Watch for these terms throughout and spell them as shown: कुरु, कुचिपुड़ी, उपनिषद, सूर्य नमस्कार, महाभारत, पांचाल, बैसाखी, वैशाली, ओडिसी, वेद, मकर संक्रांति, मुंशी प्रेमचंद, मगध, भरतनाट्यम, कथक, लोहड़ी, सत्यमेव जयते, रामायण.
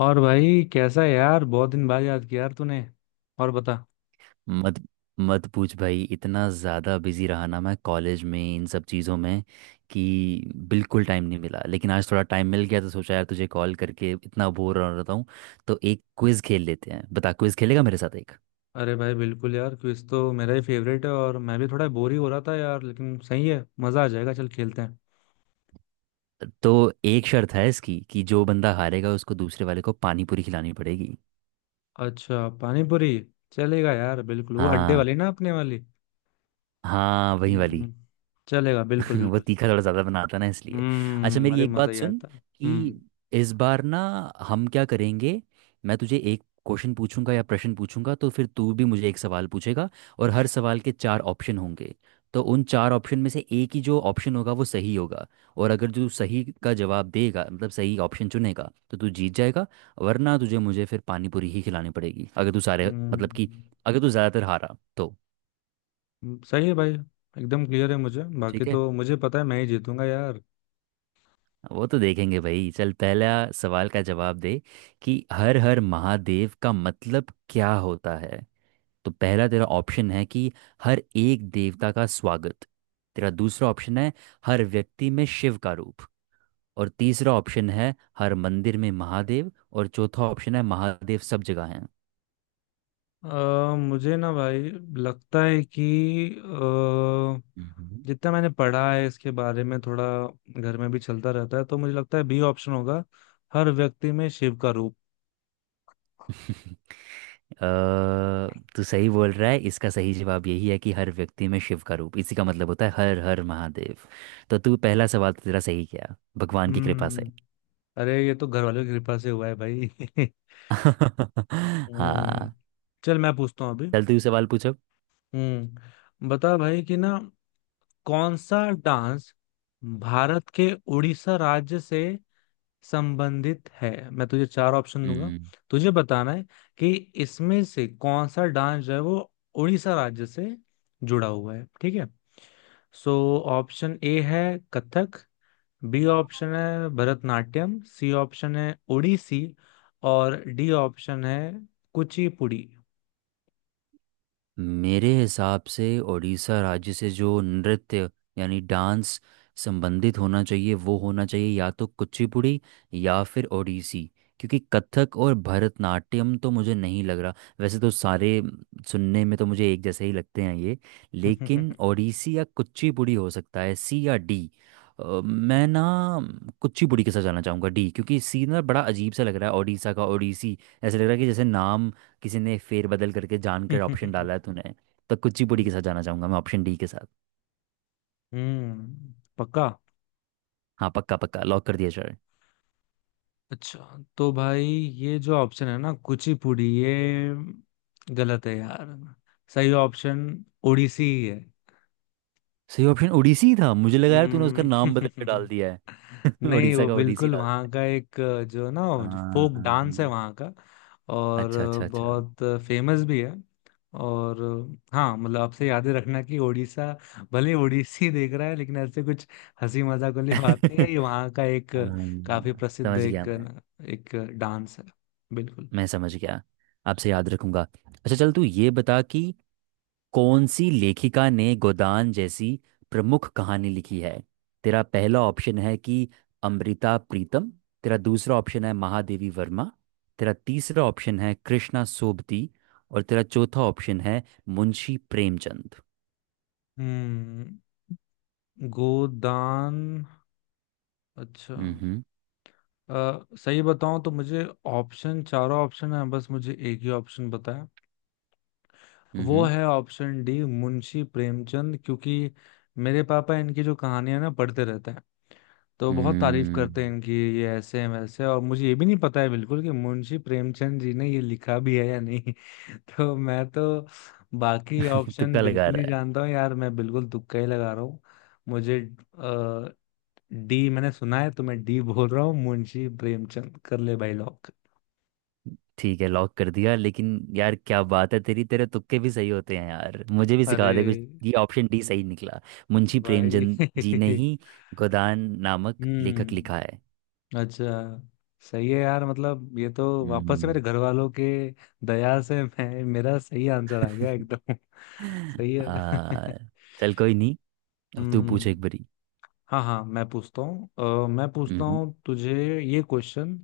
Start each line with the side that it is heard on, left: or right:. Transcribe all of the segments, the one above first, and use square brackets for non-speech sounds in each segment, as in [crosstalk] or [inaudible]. left: और भाई कैसा है यार। बहुत दिन बाद याद किया यार तूने। और बता।
right: मत मत पूछ भाई। इतना ज़्यादा बिजी रहा ना मैं कॉलेज में इन सब चीज़ों में कि बिल्कुल टाइम नहीं मिला। लेकिन आज थोड़ा टाइम मिल गया तो सोचा यार तुझे कॉल करके, इतना बोर हो रहा हूँ तो एक क्विज़ खेल लेते हैं। बता, क्विज़ खेलेगा मेरे साथ एक?
left: अरे भाई बिल्कुल यार, क्विज तो मेरा ही फेवरेट है और मैं भी थोड़ा बोर ही हो रहा था यार। लेकिन सही है, मजा आ जाएगा, चल खेलते हैं।
right: तो एक शर्त है इसकी कि जो बंदा हारेगा उसको दूसरे वाले को पानी पूरी खिलानी पड़ेगी।
left: अच्छा, पानी पूरी। चलेगा यार, बिल्कुल, वो अड्डे
right: हाँ,
left: वाली ना, अपने वाली।
right: हाँ वही वाली।
left: हम्म, चलेगा
right: [laughs]
left: बिल्कुल
right: वो
left: बिल्कुल।
right: तीखा थोड़ा ज़्यादा बनाता ना इसलिए। अच्छा
left: हम्म।
right: मेरी
left: अरे
right: एक
left: मजा
right: बात
left: ही
right: सुन
left: आता है।
right: कि
left: हम्म।
right: इस बार ना हम क्या करेंगे, मैं तुझे एक क्वेश्चन पूछूंगा या प्रश्न पूछूंगा, तो फिर तू भी मुझे एक सवाल पूछेगा। और हर सवाल के चार ऑप्शन होंगे। तो उन चार ऑप्शन में से एक ही जो ऑप्शन होगा वो सही होगा। और अगर जो सही का जवाब देगा मतलब सही ऑप्शन चुनेगा तो तू जीत जाएगा। वरना तुझे मुझे फिर पानी पूरी ही खिलानी पड़ेगी, अगर तू सारे मतलब कि
left: हम्म,
right: अगर तू ज़्यादातर हारा तो।
left: सही है भाई। एकदम क्लियर है मुझे। बाकी
right: ठीक है,
left: तो मुझे पता है मैं ही जीतूंगा यार।
right: वो तो देखेंगे भाई। चल पहला सवाल का जवाब दे कि हर हर महादेव का मतलब क्या होता है। तो पहला तेरा ऑप्शन है कि हर एक देवता का स्वागत। तेरा दूसरा ऑप्शन है हर व्यक्ति में शिव का रूप। और तीसरा ऑप्शन है हर मंदिर में महादेव। और चौथा ऑप्शन है महादेव सब जगह हैं।
left: अ, मुझे ना भाई लगता है कि अ,
right: हम्म।
left: जितना मैंने पढ़ा है इसके बारे में थोड़ा, घर में भी चलता रहता है, तो मुझे लगता है बी ऑप्शन होगा, हर व्यक्ति में शिव का रूप।
right: [laughs] अ, तू सही बोल रहा है। इसका सही जवाब यही है कि हर व्यक्ति में शिव का रूप, इसी का मतलब होता है हर हर महादेव। तो तू पहला सवाल तो तेरा सही किया भगवान की कृपा से।
left: हम्म। अरे ये तो घर वालों की कृपा से हुआ है भाई। [laughs]
right: [laughs]
left: हम्म।
right: हाँ,
left: चल मैं पूछता हूँ अभी।
right: चल तू सवाल पूछो।
left: हम्म, बता भाई कि ना, कौन सा डांस भारत के उड़ीसा राज्य से संबंधित है। मैं तुझे चार ऑप्शन दूंगा।
right: हम्म।
left: तुझे बताना है कि इसमें से कौन सा डांस जो है वो उड़ीसा राज्य से जुड़ा हुआ है, ठीक है। सो, ऑप्शन ए है कथक, बी ऑप्शन है भरतनाट्यम, सी ऑप्शन है ओडिसी, और डी ऑप्शन है कुचिपुड़ी।
right: मेरे हिसाब से उड़ीसा राज्य से जो नृत्य यानी डांस संबंधित होना चाहिए वो होना चाहिए या तो कुचिपुड़ी या फिर ओडिसी। क्योंकि कथक और भरतनाट्यम तो मुझे नहीं लग रहा। वैसे तो सारे सुनने में तो मुझे एक जैसे ही लगते हैं ये। लेकिन ओडिसी या कुचिपुड़ी हो सकता है, सी या डी। मैं ना कुचिपुड़ी के साथ जाना चाहूँगा, डी। क्योंकि सी ना बड़ा अजीब सा लग रहा है, ओडिशा का ओडिसी। ऐसा लग रहा है कि जैसे नाम किसी ने फेरबदल करके जानकर ऑप्शन डाला है
left: [laughs]
right: तूने। तो कुचिपुड़ी
left: हम्म,
right: के साथ जाना चाहूंगा मैं, ऑप्शन डी के साथ।
left: पक्का?
right: हाँ पक्का, पक्का लॉक कर दिया सर।
left: अच्छा, तो भाई ये जो ऑप्शन है ना कुचिपुड़ी, ये गलत है यार। सही ऑप्शन ओडिसी ही है।
right: सही ऑप्शन ओडिसी था? मुझे लगा यार तूने उसका नाम बदल के डाल
left: हम्म।
right: दिया है।
left: [laughs]
right: [laughs]
left: नहीं,
right: उड़ीसा
left: वो
right: का ओडिसी
left: बिल्कुल
right: डाल
left: वहाँ
right: दिया
left: का एक जो ना,
right: है।
left: जो फोक डांस है
right: हाँ।
left: वहाँ का, और
right: अच्छा, अच्छा, अच्छा।
left: बहुत फेमस भी है। और हाँ, मतलब आपसे याद ही रखना कि ओडिशा भले ओडिसी देख रहा है लेकिन ऐसे कुछ हंसी मजाक वाली बात नहीं है। ये वहाँ का
right: [laughs]
left: एक काफी
right: हाँ,
left: प्रसिद्ध
right: समझ गया
left: एक
right: मैं।
left: एक डांस है, बिल्कुल।
right: मैं समझ गया, आपसे याद रखूंगा। अच्छा चल तू ये बता कि कौन सी लेखिका ने गोदान जैसी प्रमुख कहानी लिखी है। तेरा पहला ऑप्शन है कि अमृता प्रीतम। तेरा दूसरा ऑप्शन है महादेवी वर्मा। तेरा तीसरा ऑप्शन है कृष्णा सोबती। और तेरा चौथा ऑप्शन है मुंशी प्रेमचंद।
left: हम्म। गोदान। अच्छा।
right: हम्म
left: सही बताऊं तो मुझे ऑप्शन, चारों ऑप्शन है, बस मुझे एक ही ऑप्शन बताया। वो
right: हम्म
left: है ऑप्शन डी, मुंशी प्रेमचंद, क्योंकि मेरे पापा इनकी जो कहानियां ना पढ़ते रहते हैं, तो बहुत तारीफ करते हैं
right: हम्म
left: इनकी। ये ऐसे हैं, वैसे हैं, और मुझे ये भी नहीं पता है बिल्कुल कि मुंशी प्रेमचंद जी ने ये लिखा भी है या नहीं। [laughs] तो मैं तो बाकी ऑप्शन
right: तुक्का लगा
left: बिल्कुल
right: रहा
left: ही
right: है?
left: जानता हूँ यार, मैं बिल्कुल तुक्का ही लगा रहा हूँ। मुझे डी मैंने सुना है, तो मैं डी बोल रहा हूँ। मुंशी प्रेमचंद, कर ले भाई लॉक।
right: ठीक है लॉक कर दिया। लेकिन यार क्या बात है तेरी तेरे तुक्के भी सही होते हैं यार, मुझे भी
left: अरे
right: सिखा दे कुछ। ये ऑप्शन डी सही निकला। मुंशी
left: भाई।
right: प्रेमचंद जी ने
left: [laughs]
right: ही गोदान नामक लेखक लिखा
left: हम्म।
right: है।
left: अच्छा, सही है यार। मतलब ये तो वापस से
right: हम्म,
left: मेरे घर वालों के दया से मैं, मेरा सही आंसर आ गया एकदम। [laughs] सही है।
right: आ,
left: [laughs]
right: चल कोई नहीं, अब तू पूछ
left: हम्म।
right: एक बारी।
left: हाँ हाँ, मैं पूछता हूँ। मैं पूछता
right: हम्म
left: हूँ तुझे ये क्वेश्चन।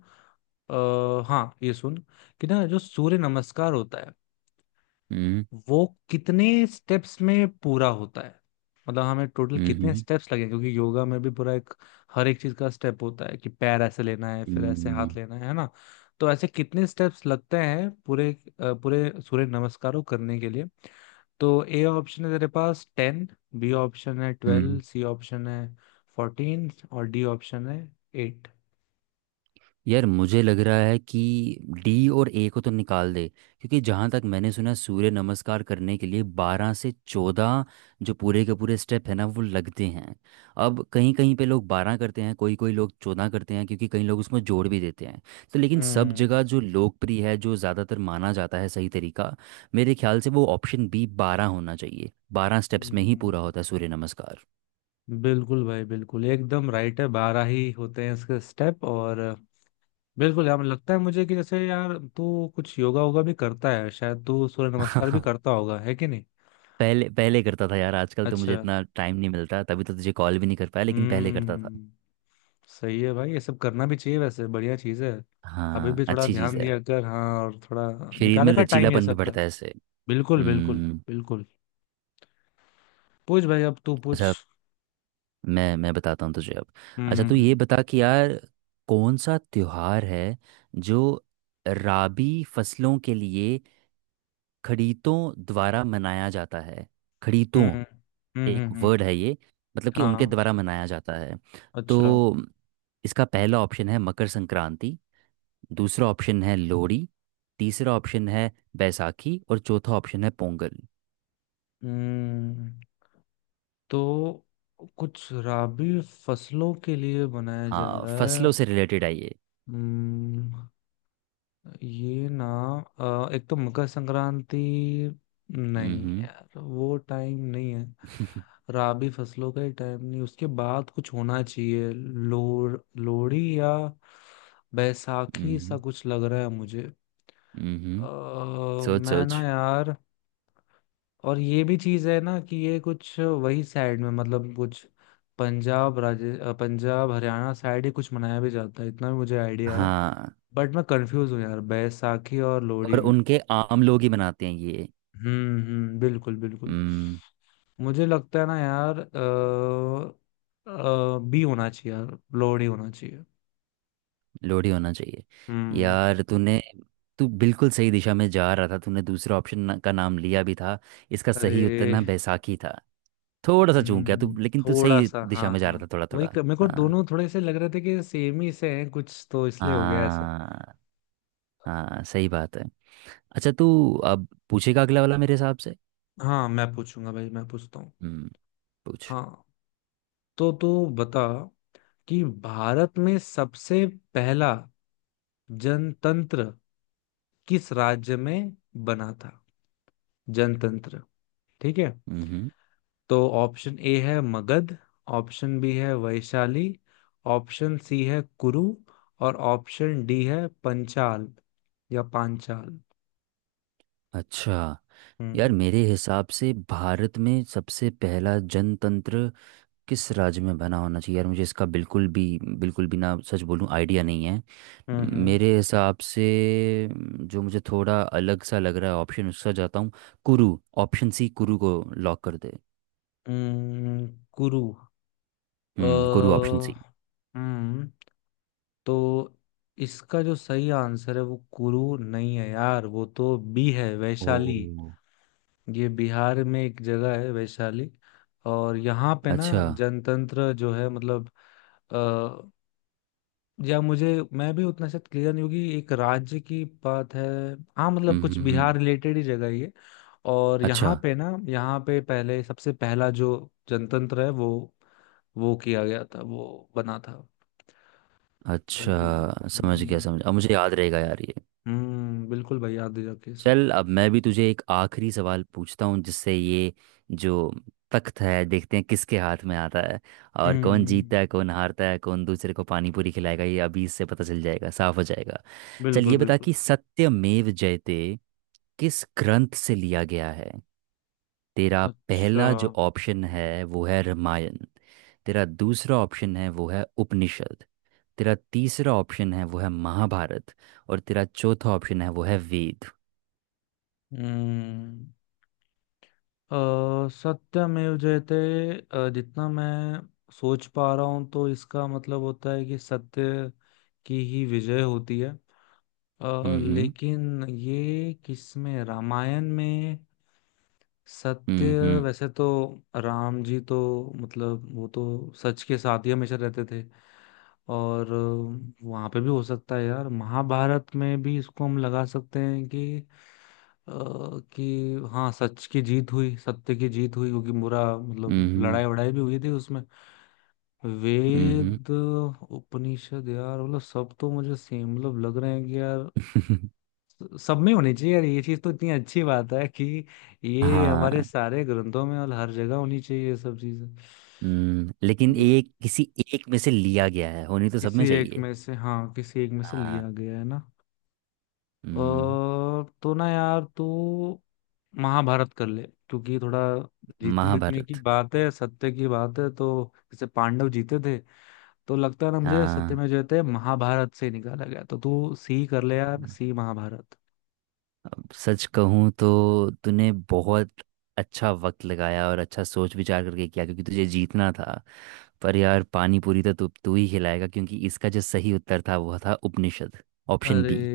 left: हाँ, ये सुन, कि ना जो सूर्य नमस्कार होता है,
right: हम्म
left: वो कितने स्टेप्स में पूरा होता है। मतलब हमें टोटल कितने
right: हम्म
left: स्टेप्स लगे, क्योंकि योगा में भी पूरा एक, हर एक चीज का स्टेप होता है कि पैर ऐसे लेना है, फिर ऐसे
right: हम्म
left: हाथ लेना है ना। तो ऐसे कितने स्टेप्स लगते हैं पूरे, पूरे सूर्य नमस्कारों करने के लिए। तो ए ऑप्शन है तेरे पास 10, बी ऑप्शन है 12,
right: हम्म
left: सी ऑप्शन है 14, और डी ऑप्शन है 8।
right: यार मुझे लग रहा है कि डी और ए को तो निकाल दे। क्योंकि जहाँ तक मैंने सुना सूर्य नमस्कार करने के लिए बारह से चौदह जो पूरे के पूरे स्टेप है ना वो लगते हैं। अब कहीं कहीं पे लोग बारह करते हैं, कोई कोई लोग चौदह करते हैं, क्योंकि कई लोग उसमें जोड़ भी देते हैं। तो लेकिन सब जगह
left: हम्म।
right: जो लोकप्रिय है जो ज़्यादातर माना जाता है सही तरीका, मेरे ख्याल से वो ऑप्शन बी बारह होना चाहिए। बारह स्टेप्स में ही
left: हम्म,
right: पूरा होता है सूर्य नमस्कार।
left: बिल्कुल भाई बिल्कुल, एकदम राइट है, 12 ही होते हैं इसके स्टेप। और बिल्कुल यार, लगता है मुझे कि जैसे यार तू कुछ योगा वोगा भी करता है, शायद तू सूर्य नमस्कार भी
right: [laughs]
left: करता होगा, है कि नहीं।
right: पहले पहले करता था यार, आजकल तो मुझे
left: अच्छा।
right: इतना टाइम नहीं मिलता, तभी तो तुझे कॉल भी नहीं कर पाया, लेकिन पहले करता था।
left: हम्म, सही है भाई। ये सब करना भी चाहिए वैसे, बढ़िया चीज है। अभी
right: हाँ
left: भी थोड़ा
right: अच्छी चीज़
left: ध्यान
right: है,
left: दिया कर, हाँ। और थोड़ा
right: शरीर में
left: निकाला कर टाइम, ये
right: लचीलापन भी
left: सब का।
right: बढ़ता है इससे।
left: बिल्कुल, बिल्कुल,
right: हम्म।
left: बिल्कुल। पूछ भाई, अब तू पूछ।
right: अच्छा मैं बताता हूँ तुझे अब। अच्छा
left: हम्म।
right: तू ये
left: हम्म।
right: बता कि यार कौन सा त्योहार है जो राबी फसलों के लिए खड़ीतों द्वारा मनाया जाता है। खड़ीतों
left: हम्म। हम्म। हम्म।
right: एक वर्ड है ये, मतलब कि उनके
left: हाँ,
right: द्वारा मनाया जाता है।
left: अच्छा।
right: तो इसका पहला ऑप्शन है मकर संक्रांति। दूसरा ऑप्शन है लोहड़ी। तीसरा ऑप्शन है बैसाखी। और चौथा ऑप्शन है पोंगल।
left: हम्म। तो कुछ रबी फसलों के लिए बनाया जा
right: हाँ
left: रहा
right: फसलों
left: है।
right: से रिलेटेड है ये।
left: हम्म। ये ना, एक तो मकर संक्रांति, नहीं
right: हम्म
left: यार, वो टाइम नहीं है। राबी फसलों का ही टाइम नहीं, उसके बाद कुछ होना चाहिए। लोर लोहड़ी या बैसाखी सा
right: हम्म
left: कुछ लग रहा है मुझे।
right: हम्म [laughs] सोच
left: मैं
right: सोच।
left: ना यार, और ये भी चीज है ना कि ये कुछ वही साइड में, मतलब कुछ पंजाब हरियाणा साइड ही कुछ मनाया भी जाता है, इतना भी मुझे आइडिया है।
right: हाँ,
left: बट मैं कंफ्यूज हूँ यार, बैसाखी और लोहड़ी
right: और
left: में।
right: उनके आम लोग ही बनाते हैं ये।
left: हम्म। हम्म, बिल्कुल बिल्कुल।
right: हम्म।
left: मुझे लगता है ना यार, बी होना चाहिए यार, लोड ही होना चाहिए।
right: लोहड़ी होना चाहिए?
left: हम्म।
right: यार तूने, तू बिल्कुल सही दिशा में जा रहा था, तूने दूसरा ऑप्शन ना, का नाम लिया भी था। इसका
left: अरे।
right: सही उत्तर ना बैसाखी था। थोड़ा सा चूक गया तू,
left: हम्म,
right: लेकिन तू
left: थोड़ा
right: सही
left: सा,
right: दिशा
left: हाँ
right: में जा
left: हाँ।
right: रहा था, थोड़ा
left: वही
right: थोड़ा
left: मेरे को
right: हाँ।
left: दोनों थोड़े से लग रहे थे कि सेम ही से हैं कुछ, तो इसलिए हो गया ऐसा।
right: हाँ, हाँ सही बात है। अच्छा तू अब पूछेगा अगला वाला मेरे हिसाब से।
left: हाँ, मैं पूछूंगा भाई, मैं पूछता हूँ।
right: हम्म, पूछ।
left: हाँ, तो तू बता कि भारत में सबसे पहला जनतंत्र किस राज्य में बना था। जनतंत्र, ठीक है।
right: हम्म।
left: तो ऑप्शन ए है मगध, ऑप्शन बी है वैशाली, ऑप्शन सी है कुरु, और ऑप्शन डी है पंचाल या पांचाल।
right: अच्छा, यार
left: हम्म।
right: मेरे हिसाब से भारत में सबसे पहला जनतंत्र किस राज्य में बना होना चाहिए, यार मुझे इसका बिल्कुल भी, बिल्कुल भी ना सच बोलूं आइडिया नहीं है।
left: हम्म।
right: मेरे हिसाब से जो मुझे थोड़ा अलग सा लग रहा है ऑप्शन उसका जाता हूँ, कुरु। ऑप्शन सी कुरु को लॉक कर दे।
left: हम्म, कुरु। अ
right: हम्म, कुरु ऑप्शन सी।
left: हम्म, तो इसका जो सही आंसर है वो कुरु नहीं है यार, वो तो बी है, वैशाली।
right: ओ,
left: ये बिहार में एक जगह है वैशाली। और यहाँ पे ना,
right: अच्छा।
left: जनतंत्र जो है, मतलब, या मुझे, मैं भी उतना शायद क्लियर नहीं होगी, एक राज्य की बात है। हाँ, मतलब
right: हम्म
left: कुछ
right: हम्म
left: बिहार
right: हम्म,
left: रिलेटेड ही जगह ही है। और
right: अच्छा
left: यहाँ पे ना, यहाँ पे पहले सबसे पहला जो जनतंत्र है, वो किया गया था, वो बना था। बिल्कुल भाई।
right: अच्छा, समझ गया
left: हम्म।
right: समझ, अब मुझे याद रहेगा यार ये।
left: हम्म, बिल्कुल भाई, याद दिला के सब।
right: चल अब मैं भी तुझे एक आखिरी सवाल पूछता हूँ, जिससे ये जो तख्त है देखते हैं किसके हाथ में आता है, और कौन
left: हम्म,
right: जीतता है कौन हारता है, कौन दूसरे को पानी पूरी खिलाएगा ये अभी इससे पता चल जाएगा, साफ हो जाएगा। चल
left: बिल्कुल
right: ये बता
left: बिल्कुल।
right: कि सत्यमेव जयते किस ग्रंथ से लिया गया है। तेरा
left: अच्छा।
right: पहला जो ऑप्शन है वो है रामायण। तेरा दूसरा ऑप्शन है वो है उपनिषद। तेरा तीसरा ऑप्शन है वो है महाभारत। और तेरा चौथा ऑप्शन है वो है वेद।
left: हम्म। सत्यमेव जयते, जितना मैं सोच पा रहा हूँ, तो इसका मतलब होता है कि सत्य की ही विजय होती है।
right: हम्म
left: लेकिन ये किसमें? रामायण में सत्य?
right: हम्म
left: वैसे तो राम जी तो, मतलब वो तो सच के साथ ही हमेशा रहते थे। और वहां पे भी हो सकता है यार, महाभारत में भी इसको हम लगा सकते हैं अ, कि हाँ सच की जीत हुई, सत्य की जीत हुई, क्योंकि बुरा मतलब
right: हम्म
left: लड़ाई वड़ाई भी हुई थी उसमें।
right: हम्म
left: वेद, उपनिषद, यार मतलब सब तो मुझे सेम मतलब लग रहे हैं कि यार,
right: [laughs]
left: सब में होनी चाहिए यार ये चीज। तो इतनी अच्छी बात है कि ये हमारे
right: हाँ
left: सारे ग्रंथों में और हर जगह होनी चाहिए, ये सब चीजें।
right: लेकिन
left: हम्म,
right: एक किसी एक में से लिया गया है, होनी तो सब में
left: किसी एक
right: चाहिए।
left: में से, हाँ, किसी एक में से
right: हाँ
left: लिया गया है ना।
right: हम्म,
left: और तो ना यार, तू महाभारत कर ले, क्योंकि थोड़ा जीतने जीतने की
right: महाभारत।
left: बात है, सत्य की बात है, तो जैसे पांडव जीते थे। तो लगता है ना मुझे, सत्य में
right: हाँ,
left: जो थे, महाभारत से निकाला गया, तो तू सी कर ले यार, सी महाभारत।
right: अब सच कहूँ तो तूने बहुत अच्छा वक्त लगाया और अच्छा सोच विचार करके किया क्योंकि तुझे जीतना था। पर यार पानी पूरी तो तू तू ही खिलाएगा, क्योंकि इसका जो सही उत्तर था वो था उपनिषद, ऑप्शन
left: अरे
right: बी।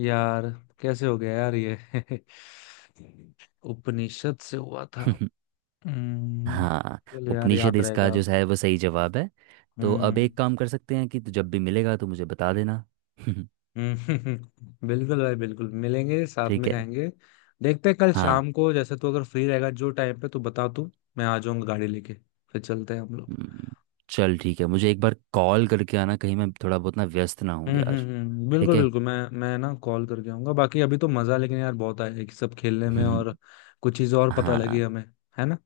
left: यार, कैसे हो गया यार ये? [laughs] उपनिषद से हुआ था।
right: [laughs]
left: हम्म।
right: हाँ,
left: चलो यार,
right: उपनिषद
left: याद
right: इसका
left: रहेगा
right: जो
left: अब।
right: है वो सही जवाब है। तो अब
left: हम्म।
right: एक काम कर सकते हैं कि तू जब भी मिलेगा तो मुझे बता देना। [laughs]
left: हम्म। [laughs] बिल्कुल भाई बिल्कुल, मिलेंगे, साथ
right: ठीक
left: में
right: है।
left: खाएंगे। देखते हैं कल
right: हाँ
left: शाम को, जैसे तू अगर फ्री रहेगा जो टाइम पे, तू बता तू, मैं आ जाऊंगा गाड़ी लेके, फिर चलते हैं हम लोग।
right: हम्म, चल ठीक है, मुझे एक बार कॉल करके आना कहीं मैं थोड़ा बहुत व्यस्त हूँ
left: हम्म। हम्म।
right: यार। ठीक
left: बिल्कुल
right: है।
left: बिल्कुल, मैं ना कॉल करके आऊंगा। बाकी अभी तो मजा लेकिन यार बहुत आया कि सब खेलने में, और
right: [laughs]
left: कुछ चीजें और पता
right: हाँ
left: लगी हमें, है ना।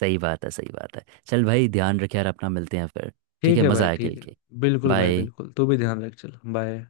right: सही बात है, सही बात है। चल भाई ध्यान रख यार अपना, मिलते हैं फिर। ठीक
left: ठीक
right: है,
left: है
right: मज़ा
left: भाई,
right: आया
left: ठीक
right: खेल
left: है।
right: के।
left: बिल्कुल भाई
right: बाय।
left: बिल्कुल, तू भी ध्यान रख, चल बाय।